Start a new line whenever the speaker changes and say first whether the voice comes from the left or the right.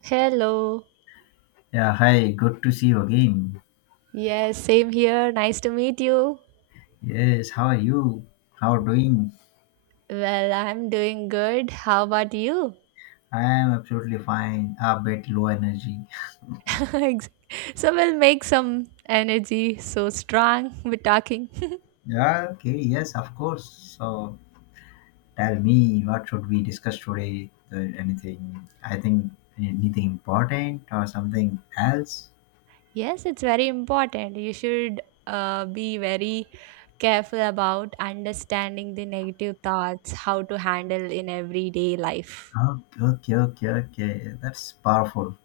right: Hello.
left: Yeah, hi, good to see you again.
right: Yes, same here. Nice to meet you.
left: Yes, how are you? How are doing?
right: Well, I'm doing good. How about you?
left: I am absolutely fine, a bit low energy.
right: Ex- so we'll make some energy so strong with talking.
left: Yeah, okay, yes, of course. So tell me, what should we discuss today? Anything, I think anything important or something else?
right: Yes, it's very important. You should be very careful about understanding the negative thoughts, how to handle in everyday life.
left: Okay, okay, okay, okay. That's powerful.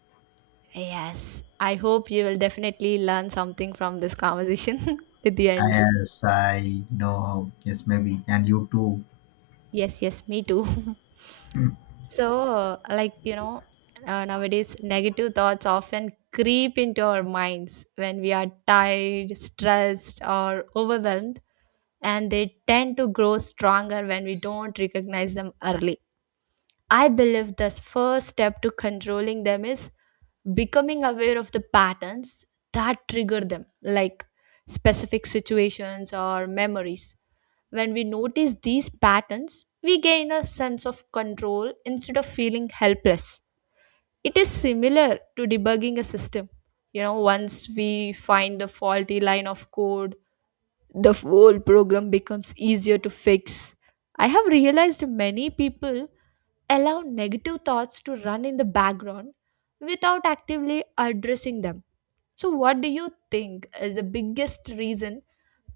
right: Yes, I hope you will definitely learn something from this conversation at the end.
left: As I know, yes, maybe, and you too.
right: Yes, yes, me too. So, like, nowadays negative thoughts often creep into our minds when we are tired, stressed, or overwhelmed, and they tend to grow stronger when we don't recognize them early. I believe the first step to controlling them is becoming aware of the patterns that trigger them, like specific situations or memories. When we notice these patterns, we gain a sense of control instead of feeling helpless. It is similar to debugging a system. Once we find the faulty line of code, the whole program becomes easier to fix. I have realized many people allow negative thoughts to run in the background without actively addressing them. So, what do you think is the biggest reason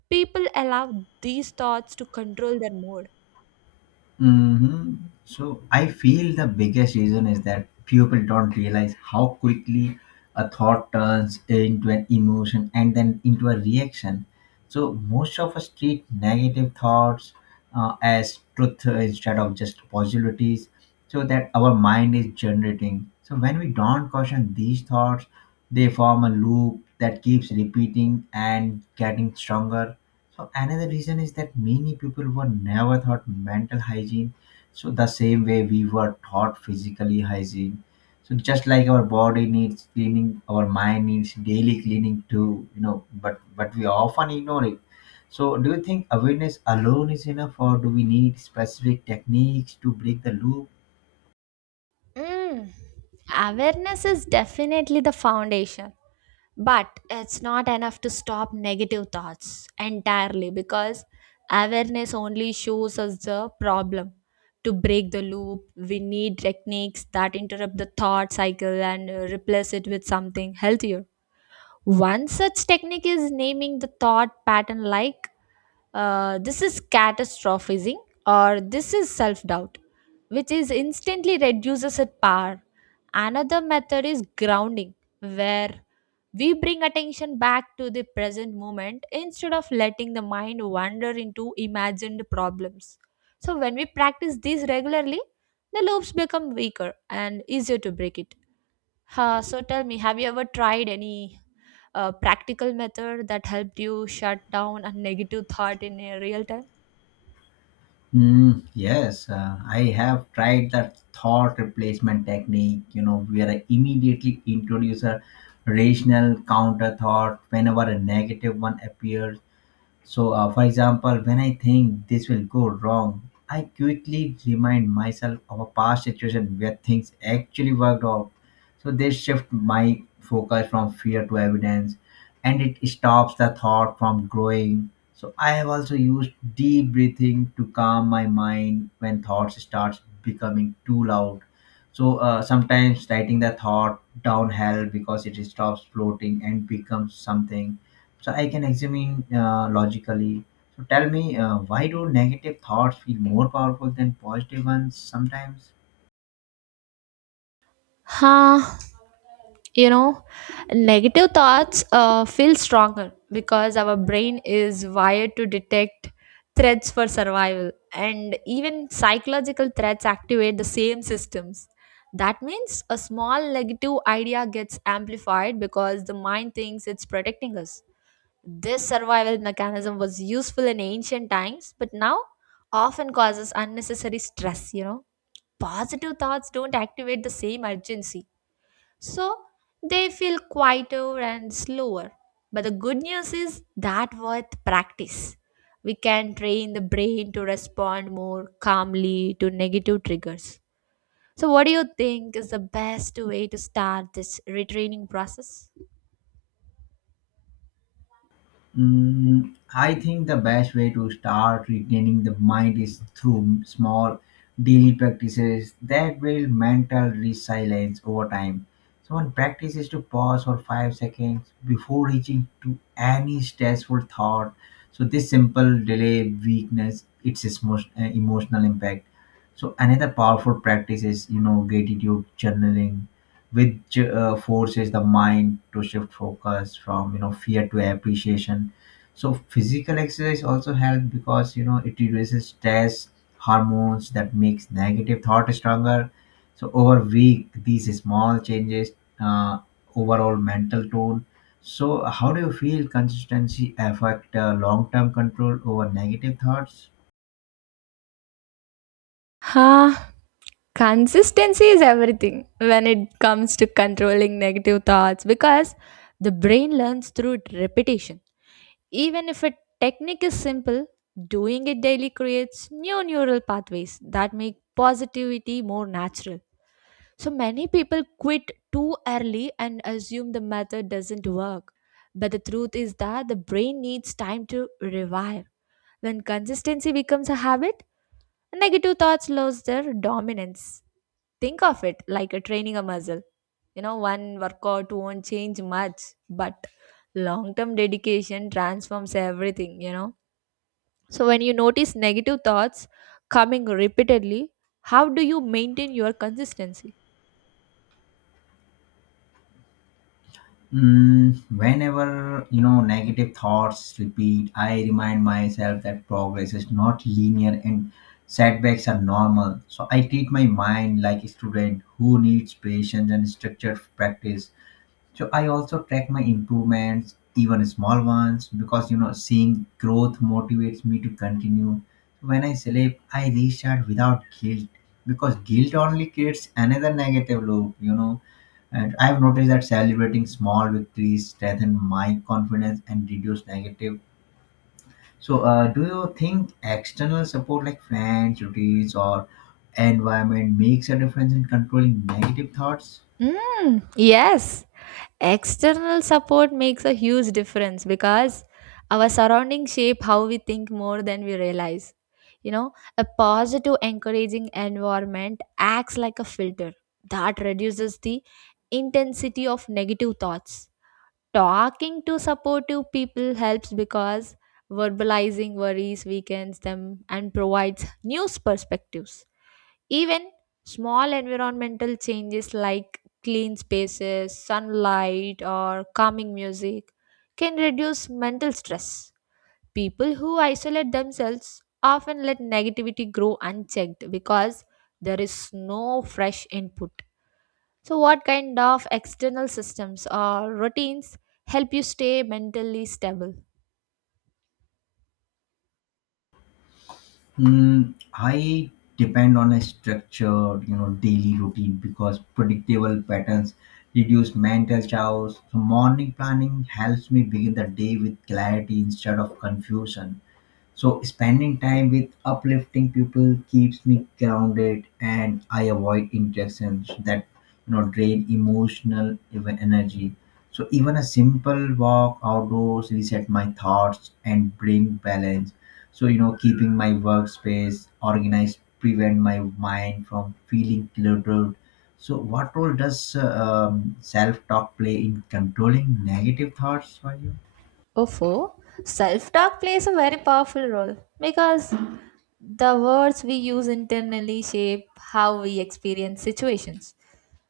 right: people allow these thoughts to control their mood?
left: hmm So I feel the biggest reason is that people don't realize how quickly a thought turns into an emotion and then into a reaction. So most of us treat negative thoughts as truth instead of just possibilities, so that our mind is generating. So when we don't caution these thoughts, they form a loop that keeps repeating and getting stronger. So another reason is that many people were never taught mental hygiene. So the same way we were taught physically hygiene. So just like our body needs cleaning, our mind needs daily cleaning too. You know, but we often ignore it. So do you think awareness alone is enough, or do we need specific techniques to break the loop?
right: Mm. Awareness is definitely the foundation, but it's not enough to stop negative thoughts entirely because awareness only shows us the problem. To break the loop, we need techniques that interrupt the thought cycle and replace it with something healthier. One such technique is naming the thought pattern like this is catastrophizing or this is self doubt, which is instantly reduces its power. Another method is grounding, where we bring attention back to the present moment instead of letting the mind wander into imagined problems. So, when we practice these regularly, the loops become weaker and easier to break it. So tell me, have you ever tried any practical method that helped you shut down a negative thought in a real time?
left: Mm, yes, I have tried that thought replacement technique, you know, where I immediately introduce a rational counter thought whenever a negative one appears. So, for example, when I think this will go wrong, I quickly remind myself of a past situation where things actually worked out. So, they shift my focus from fear to evidence and it stops the thought from growing. So, I have also used deep breathing to calm my mind when thoughts start becoming too loud. So, sometimes writing the thought down helps because it stops floating and becomes something so I can examine logically. So tell me, why do negative thoughts feel more powerful than positive ones sometimes?
right: Huh, you know, negative thoughts feel stronger because our brain is wired to detect threats for survival, and even psychological threats activate the same systems. That means a small negative idea gets amplified because the mind thinks it's protecting us. This survival mechanism was useful in ancient times, but now often causes unnecessary stress. Positive thoughts don't activate the same urgency, so they feel quieter and slower. But the good news is that with practice, we can train the brain to respond more calmly to negative triggers. So, what do you think is the best way to start this retraining process?
left: Mm, I think the best way to start retaining the mind is through small daily practices that build mental resilience over time. So, one practice is to pause for 5 seconds before reaching to any stressful thought. So, this simple delay weakness its emotional impact. So, another powerful practice is, you know, gratitude journaling, which forces the mind to shift focus from, you know, fear to appreciation. So physical exercise also helps because, you know, it reduces stress hormones that makes negative thought stronger. So over week these small changes uh, overall mental tone. So how do you feel consistency affect long-term control over negative thoughts?
right: Ha! Consistency is everything when it comes to controlling negative thoughts because the brain learns through repetition. Even if a technique is simple, doing it daily creates new neural pathways that make positivity more natural. So many people quit too early and assume the method doesn't work. But the truth is that the brain needs time to revive. When consistency becomes a habit, negative thoughts lose their dominance. Think of it like a training a muscle. One workout won't change much, but long term dedication transforms everything. So, when you notice negative thoughts coming repeatedly, how do you maintain your consistency?
left: Mm, whenever, you know, negative thoughts repeat, I remind myself that progress is not linear and setbacks are normal. So I treat my mind like a student who needs patience and structured practice. So I also track my improvements, even small ones, because, you know, seeing growth motivates me to continue. When I sleep, I restart without guilt because guilt only creates another negative loop. And I've noticed that celebrating small victories strengthen my confidence and reduce negative. So, do you think external support like friends, routines, or environment makes a difference in controlling negative thoughts?
right: Mm, yes, external support makes a huge difference because our surroundings shape how we think more than we realize. A positive, encouraging environment acts like a filter that reduces the intensity of negative thoughts. Talking to supportive people helps because verbalizing worries weakens them and provides new perspectives. Even small environmental changes like clean spaces, sunlight, or calming music can reduce mental stress. People who isolate themselves often let negativity grow unchecked because there is no fresh input. So, what kind of external systems or routines help you stay mentally stable?
left: Mm, I depend on a structured, you know, daily routine because predictable patterns reduce mental chaos. So morning planning helps me begin the day with clarity instead of confusion. So spending time with uplifting people keeps me grounded, and I avoid interactions that, you know, drain emotional energy. So even a simple walk outdoors reset my thoughts and bring balance. So, you know, keeping my workspace organized prevent my mind from feeling cluttered. So what role does self-talk play in controlling negative thoughts for you?
right: Ofo, self talk plays a very powerful role because the words we use internally shape how we experience situations.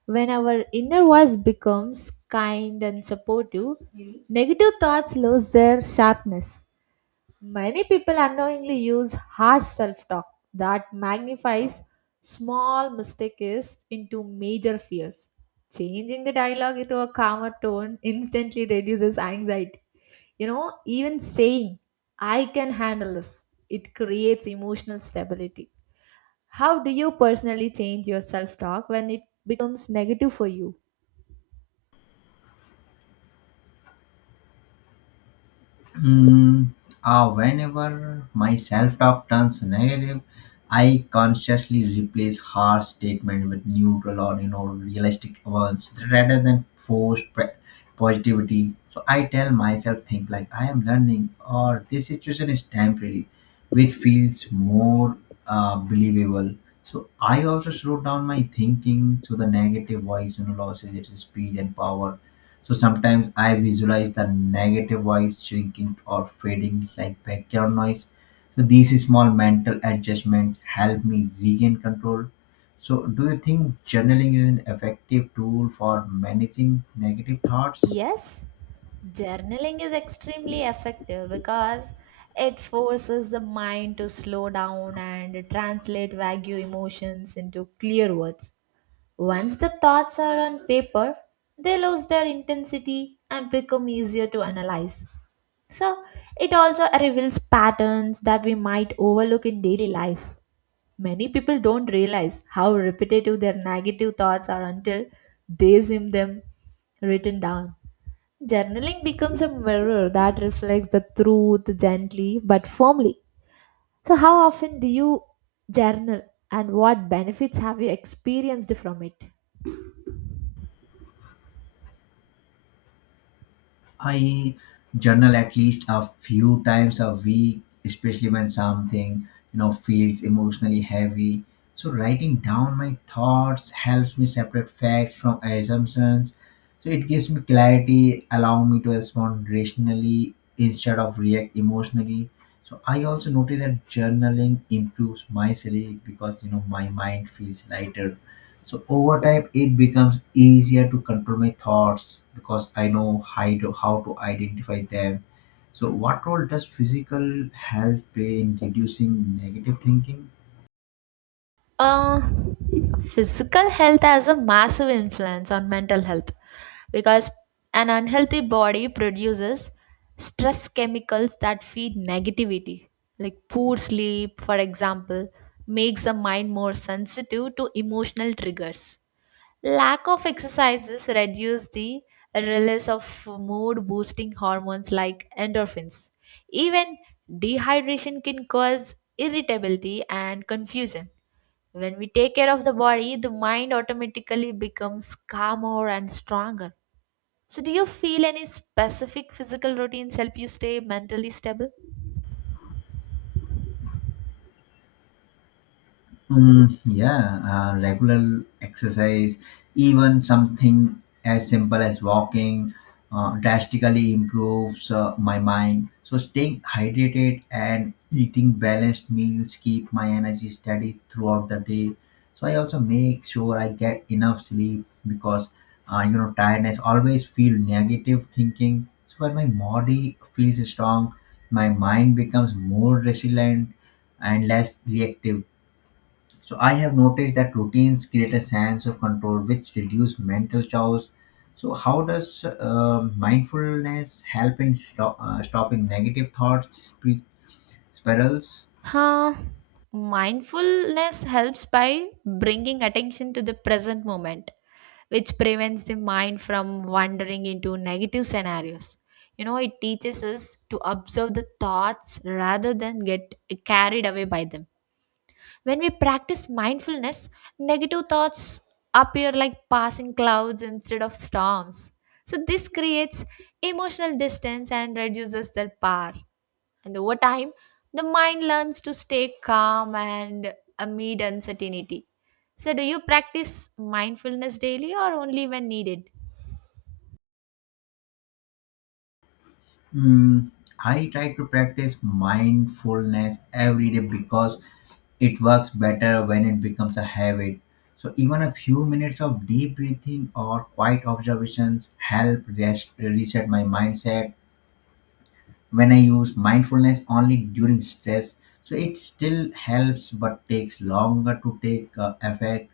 right: When our inner voice becomes kind and supportive, negative thoughts lose their sharpness. Many people unknowingly use harsh self talk that magnifies small mistakes into major fears. Changing the dialogue into a calmer tone instantly reduces anxiety. Even saying, I can handle this, it creates emotional stability. How do you personally change your self talk when it becomes negative for you?
left: Mm, whenever my self talk turns negative, I consciously replace harsh statement with neutral or, you know, realistic ones rather than forced positivity. So I tell myself things like I am learning or this situation is temporary, which feels more believable. So I also slow down my thinking so the negative voice, you know, loses its speed and power. So sometimes I visualize the negative voice shrinking or fading like background noise. So these small mental adjustments help me regain control. So do you think journaling is an effective tool for managing negative thoughts?
right: Yes, journaling is extremely effective because it forces the mind to slow down and translate vague emotions into clear words. Once the thoughts are on paper, they lose their intensity and become easier to analyze. So, it also reveals patterns that we might overlook in daily life. Many people don't realize how repetitive their negative thoughts are until they see them written down. Journaling becomes a mirror that reflects the truth gently but firmly. So, how often do you journal, and what benefits have you experienced from it?
left: I journal at least a few times a week, especially when something, you know, feels emotionally heavy. So writing down my thoughts helps me separate facts from assumptions. So it gives me clarity, allowing me to respond rationally instead of react emotionally. So I also notice that journaling improves my sleep because, you know, my mind feels lighter. So over time, it becomes easier to control my thoughts because I know how to identify them. So, what role does physical health play in reducing negative thinking?
right: Uh, physical health has a massive influence on mental health because an unhealthy body produces stress chemicals that feed negativity. Like poor sleep, for example, makes the mind more sensitive to emotional triggers. Lack of exercises reduce the release of mood boosting hormones like endorphins. Even dehydration can cause irritability and confusion. When we take care of the body, the mind automatically becomes calmer and stronger. So, do you feel any specific physical routines help you stay mentally stable?
left: Mm, yeah, regular exercise, even something as simple as walking, drastically improves my mind. So staying hydrated and eating balanced meals keep my energy steady throughout the day. So I also make sure I get enough sleep because you know tiredness always feel negative thinking. So when my body feels strong, my mind becomes more resilient and less reactive. So I have noticed that routines create a sense of control, which reduce mental chaos. So how does mindfulness help in stopping negative thoughts spirals?
right: Huh. Mindfulness helps by bringing attention to the present moment, which prevents the mind from wandering into negative scenarios. It teaches us to observe the thoughts rather than get carried away by them. When we practice mindfulness, negative thoughts appear like passing clouds instead of storms. So, this creates emotional distance and reduces their power. And over time, the mind learns to stay calm and amid uncertainty. So, do you practice mindfulness daily or only when needed?
left: Mm, I try to practice mindfulness every day because it works better when it becomes a habit. So even a few minutes of deep breathing or quiet observations help reset my mindset when I use mindfulness only during stress. So it still helps, but takes longer to take effect.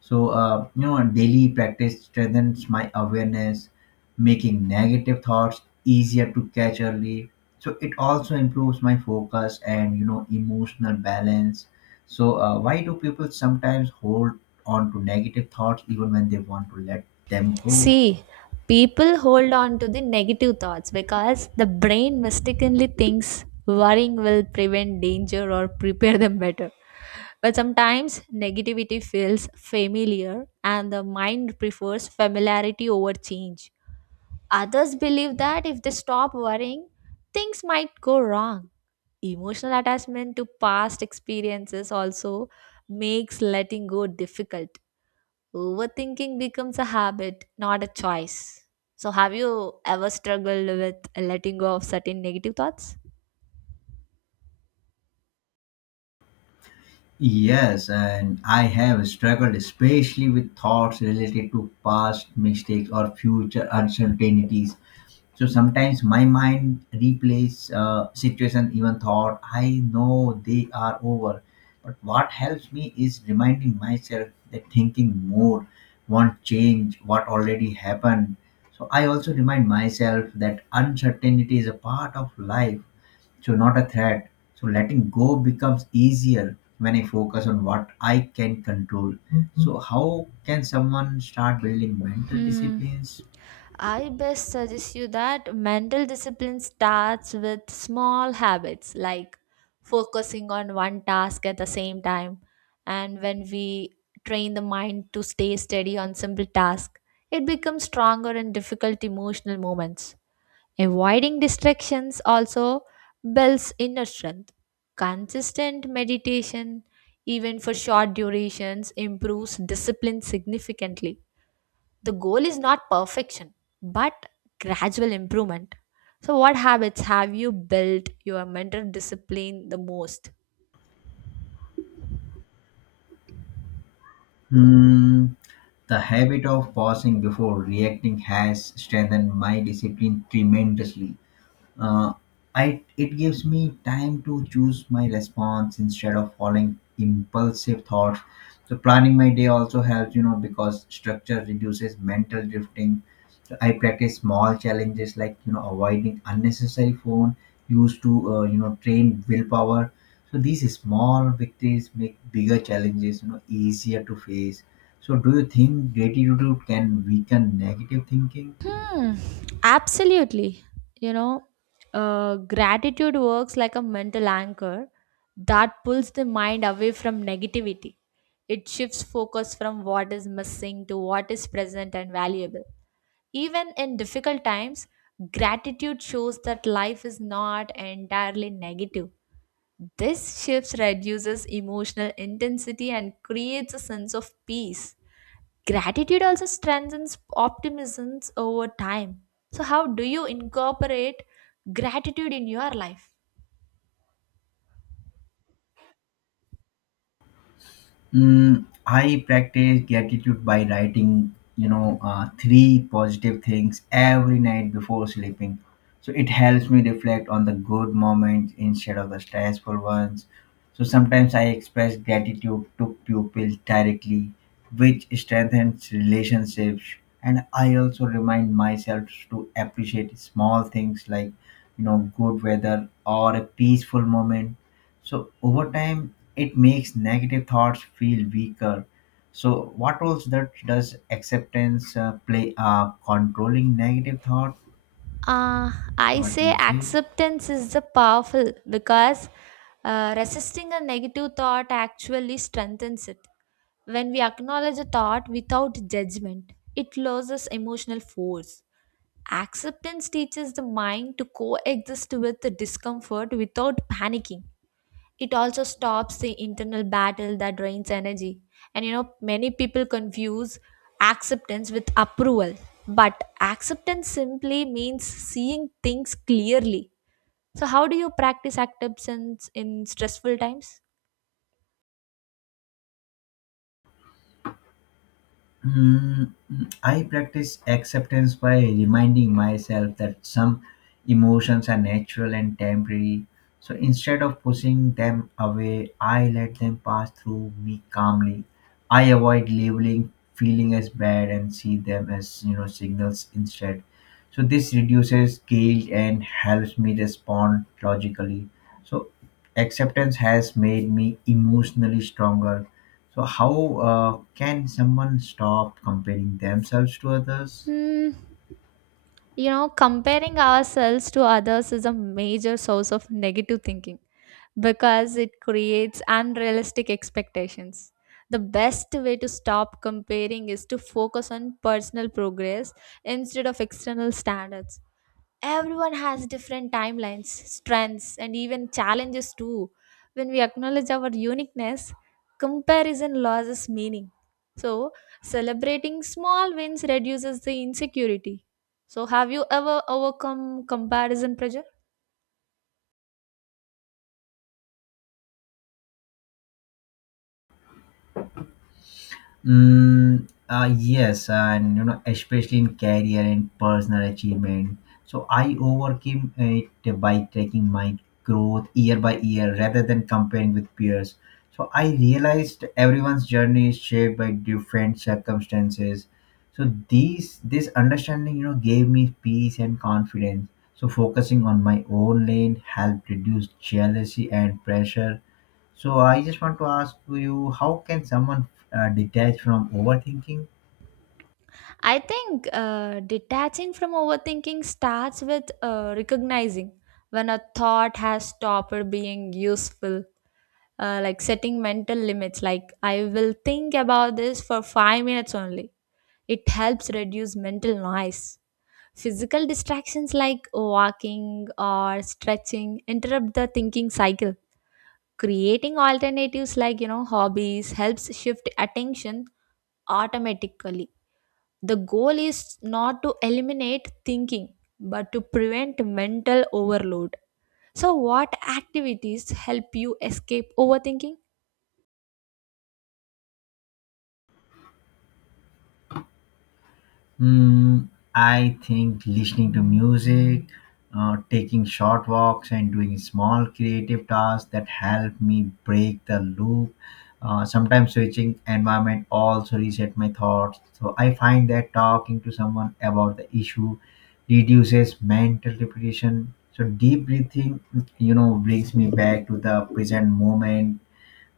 left: So you know, daily practice strengthens my awareness, making negative thoughts easier to catch early. So it also improves my focus and, you know, emotional balance. So why do people sometimes hold on to negative thoughts even when they want to let them go?
right: See, people hold on to the negative thoughts because the brain mistakenly thinks worrying will prevent danger or prepare them better. But sometimes negativity feels familiar and the mind prefers familiarity over change. Others believe that if they stop worrying, things might go wrong. Emotional attachment to past experiences also makes letting go difficult. Overthinking becomes a habit, not a choice. So, have you ever struggled with letting go of certain negative thoughts?
left: Yes, and I have struggled especially with thoughts related to past mistakes or future uncertainties. So sometimes my mind replays situation even thought I know they are over. But what helps me is reminding myself that thinking more won't change what already happened. So I also remind myself that uncertainty is a part of life, so not a threat, so letting go becomes easier when I focus on what I can control. Mhm. So how can someone start building mental
right: Hmm.
left: disciplines?
right: I best suggest you that mental discipline starts with small habits like focusing on one task at the same time. And when we train the mind to stay steady on simple tasks, it becomes stronger in difficult emotional moments. Avoiding distractions also builds inner strength. Consistent meditation, even for short durations, improves discipline significantly. The goal is not perfection, but gradual improvement. So, what habits have you built your mental discipline the most?
left: Hmm, the habit of pausing before reacting has strengthened my discipline tremendously. Uh, I it gives me time to choose my response instead of following impulsive thoughts. So planning my day also helps, you know, because structure reduces mental drifting. So I practice small challenges like, you know, avoiding unnecessary phone used to you know train willpower. So these small victories make bigger challenges, you know, easier to face. So do you think gratitude can weaken negative thinking?
right: Hmm, absolutely. You know, gratitude works like a mental anchor that pulls the mind away from negativity. It shifts focus from what is missing to what is present and valuable. Even in difficult times, gratitude shows that life is not entirely negative. This shift reduces emotional intensity and creates a sense of peace. Gratitude also strengthens optimism over time. So, how do you incorporate gratitude in your life?
left: Mm, I practice gratitude by writing, you know, three positive things every night before sleeping. So it helps me reflect on the good moments instead of the stressful ones. So sometimes I express gratitude to pupils directly, which strengthens relationships. And I also remind myself to appreciate small things like, you know, good weather or a peaceful moment. So over time, it makes negative thoughts feel weaker. So what roles that does acceptance play? Controlling negative thought.
right: Uh, I
left: What do
right: say
left: you say?
right: acceptance is the powerful because resisting a negative thought actually strengthens it. When we acknowledge a thought without judgment, it loses emotional force. Acceptance teaches the mind to coexist with the discomfort without panicking. It also stops the internal battle that drains energy. And many people confuse acceptance with approval, but acceptance simply means seeing things clearly. So, how do you practice acceptance in stressful times?
left: I practice acceptance by reminding myself that some emotions are natural and temporary. So instead of pushing them away, I let them pass through me calmly. I avoid labeling feeling as bad and see them as, you know, signals instead. So this reduces guilt and helps me respond logically. So acceptance has made me emotionally stronger. So how can someone stop comparing themselves to others?
right: Hmm. Comparing ourselves to others is a major source of negative thinking, because it creates unrealistic expectations. The best way to stop comparing is to focus on personal progress instead of external standards. Everyone has different timelines, strengths, and even challenges too. When we acknowledge our uniqueness, comparison loses meaning. So, celebrating small wins reduces the insecurity. So, have you ever overcome comparison pressure?
left: Mm, yes, and, you know, especially in career and personal achievement. So I overcame it by tracking my growth year by year rather than comparing with peers. So I realized everyone's journey is shaped by different circumstances. So these this understanding, you know, gave me peace and confidence. So focusing on my own lane helped reduce jealousy and pressure. So I just want to ask you, how can someone detach from overthinking?
right: I think detaching from overthinking starts with recognizing when a thought has stopped being useful, like setting mental limits, like I will think about this for 5 minutes only. It helps reduce mental noise. Physical distractions like walking or stretching interrupt the thinking cycle. Creating alternatives like, hobbies helps shift attention automatically. The goal is not to eliminate thinking, but to prevent mental overload. So, what activities help you escape overthinking?
left: Mm, I think listening to music, taking short walks, and doing small creative tasks that help me break the loop. Sometimes switching environment also reset my thoughts. So I find that talking to someone about the issue reduces mental repetition. So deep breathing, you know, brings me back to the present moment.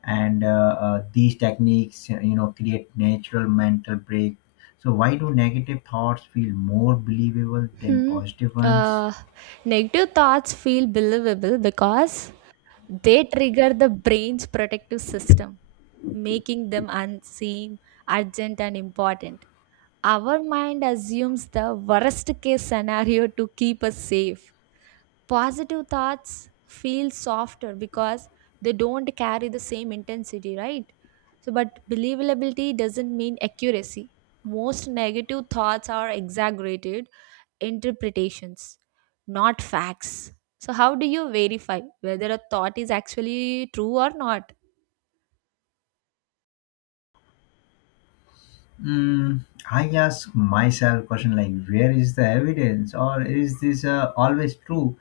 left: And these techniques, you know, create natural mental break. So why do negative thoughts feel more believable than
right: Hmm.
left: positive ones?
right: Uh, negative thoughts feel believable because they trigger the brain's protective system, making them unseem urgent and important. Our mind assumes the worst case scenario to keep us safe. Positive thoughts feel softer because they don't carry the same intensity, right? So, but believability doesn't mean accuracy. Most negative thoughts are exaggerated interpretations, not facts. So, how do you verify whether a thought is actually true or not?
left: Mm, I ask myself question like where is the evidence or is this always true.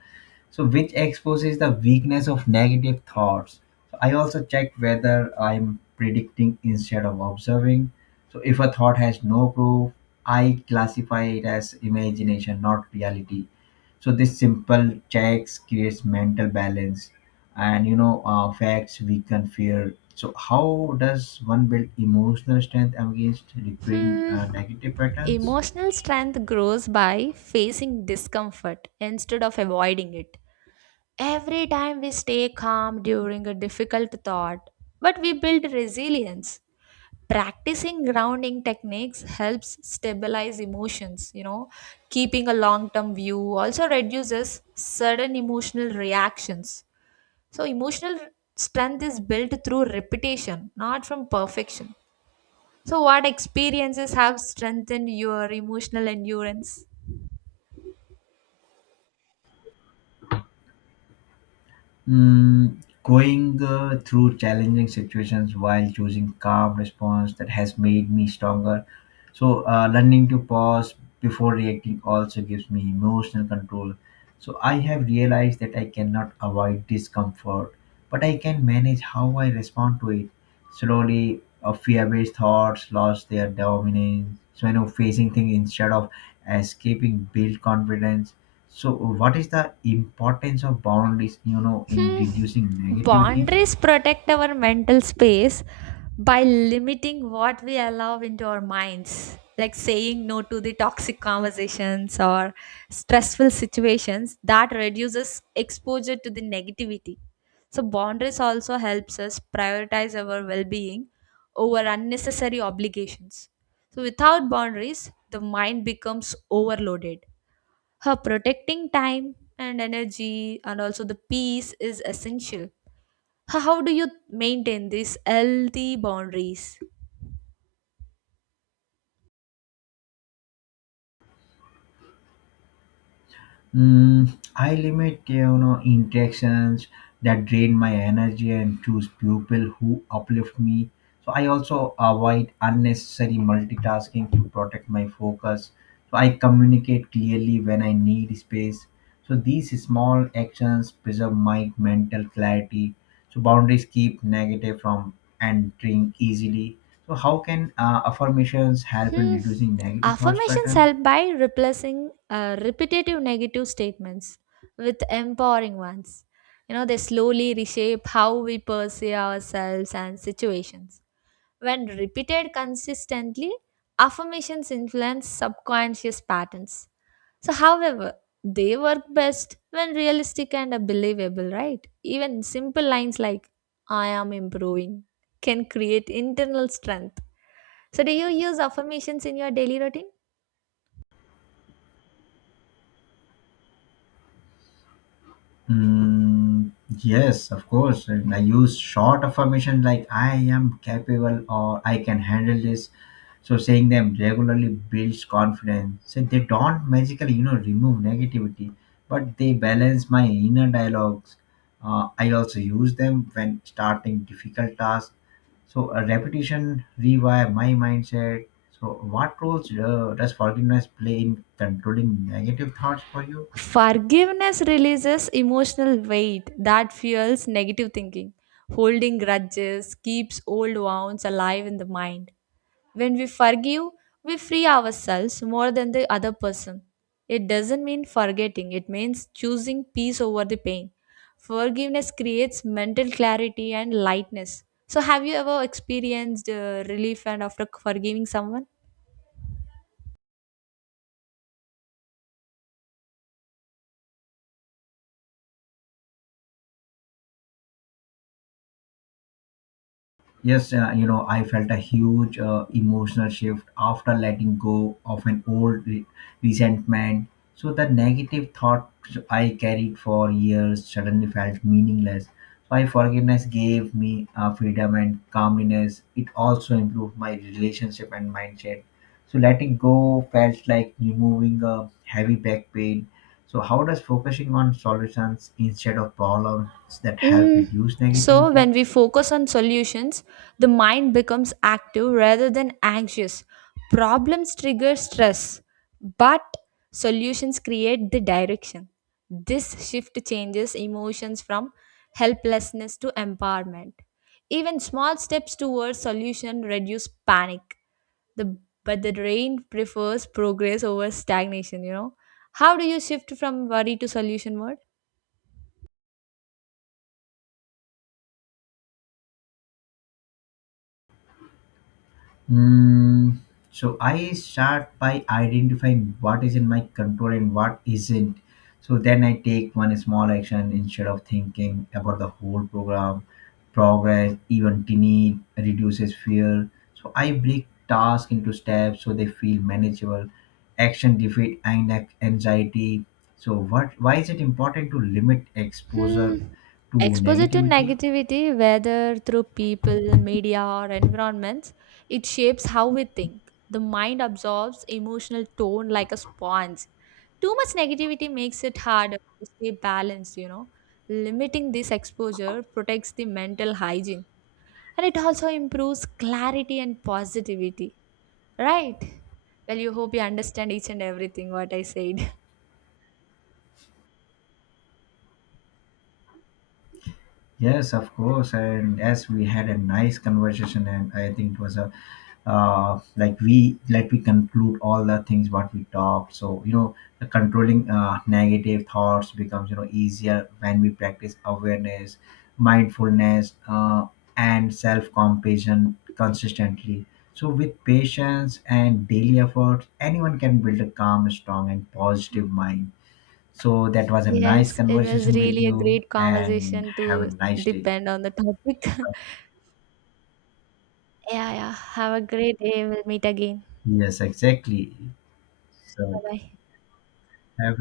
left: So which exposes the weakness of negative thoughts. So I also check whether I'm predicting instead of observing. So if a thought has no proof, I classify it as imagination, not reality. So this simple checks creates mental balance, and, you know, facts weaken fear. So how does one build emotional strength against recurring
right: Hmm.
left: negative patterns?
right: Emotional strength grows by facing discomfort instead of avoiding it. Every time we stay calm during a difficult thought, but we build resilience. Practicing grounding techniques helps stabilize emotions, keeping a long term view also reduces sudden emotional reactions. So, emotional strength is built through repetition, not from perfection. So, what experiences have strengthened your emotional endurance?
left: Mm, going through challenging situations while choosing calm response that has made me stronger. So learning to pause before reacting also gives me emotional control. So I have realized that I cannot avoid discomfort, but I can manage how I respond to it. Slowly, fear-based thoughts lost their dominance. So I know facing things instead of escaping build confidence. So what is the importance of boundaries? You know, in
right: Hmm.
left: reducing negativity.
right: Boundaries protect our mental space by limiting what we allow into our minds, like saying no to the toxic conversations or stressful situations that reduces exposure to the negativity. So boundaries also helps us prioritize our well-being over unnecessary obligations. So without boundaries, the mind becomes overloaded, her protecting time and energy and also the peace is essential. How do you maintain these healthy boundaries?
left: Mm, I limit, you know, interactions that drain my energy and choose people who uplift me. So I also avoid unnecessary multitasking to protect my focus. So I communicate clearly when I need space. So these small actions preserve my mental clarity. So boundaries keep negative from entering easily. So how can affirmations help in
right: Hmm.
left: reducing negative thoughts
right: Affirmations
left: pattern?
right: help by replacing repetitive negative statements with empowering ones. They slowly reshape how we perceive ourselves and situations. When repeated consistently, affirmations influence subconscious patterns. So, however, they work best when realistic and believable, right? Even simple lines like, I am improving, can create internal strength. So, do you use affirmations in your daily routine?
left: Mm, yes, of course. And I use short affirmation like I am capable or I can handle this. So saying them regularly builds confidence. So they don't magically, you know, remove negativity, but they balance my inner dialogues. I also use them when starting difficult tasks. So a repetition rewire my mindset. So what roles does forgiveness play in controlling negative thoughts for you?
right: Forgiveness releases emotional weight that fuels negative thinking. Holding grudges keeps old wounds alive in the mind. When we forgive, we free ourselves more than the other person. It doesn't mean forgetting, it means choosing peace over the pain. Forgiveness creates mental clarity and lightness. So, have you ever experienced relief and after forgiving someone?
left: Yes, you know, I felt a huge emotional shift after letting go of an old resentment. So the negative thoughts I carried for years suddenly felt meaningless. So I forgiveness gave me freedom and calmness. It also improved my relationship and mindset. So letting go felt like removing a heavy back pain. So how does focusing on solutions instead of problems that help
right: Mm,
left: reduce
right: So,
left: negativity?
right: when we focus on solutions, the mind becomes active rather than anxious. Problems trigger stress, but solutions create the direction. This shift changes emotions from helplessness to empowerment. Even small steps towards solution reduce panic. The but the brain prefers progress over stagnation. How do you shift from worry to solution mode?
left: Mm, so I start by identifying what is in my control and what isn't. So then I take one small action instead of thinking about the progress, even tiny reduces fear. So I break tasks into steps so they feel manageable. Action defeat and anxiety. So what? Why is it important to limit exposure
right: Hmm.
left: to
right: Exposure to
left: negativity?
right: negativity, whether through people, media, or environments, it shapes how we think. The mind absorbs emotional tone like a sponge. Too much negativity makes it harder to stay balanced. Limiting this exposure protects the mental hygiene, and it also improves clarity and positivity, right? Well, you hope you understand each and everything what I said.
left: Yes, of course. And as we had a nice conversation, and I think it was a like we conclude all the things what we talked. So, you know, the controlling negative thoughts becomes, you know, easier when we practice awareness, mindfulness, and self compassion consistently. So with patience and daily efforts, anyone can build a calm, strong, and positive mind. So that was a nice
right: Yes, it was
left: conversation with
right: really a
left: you
right: great
left: and
right: conversation
left: have a
right: to
left: nice day.
right: depend on the topic. Yeah, yeah. Have a great day. We'll meet again.
left: Yes, exactly.
right: Bye
left: So
right: bye.
left: have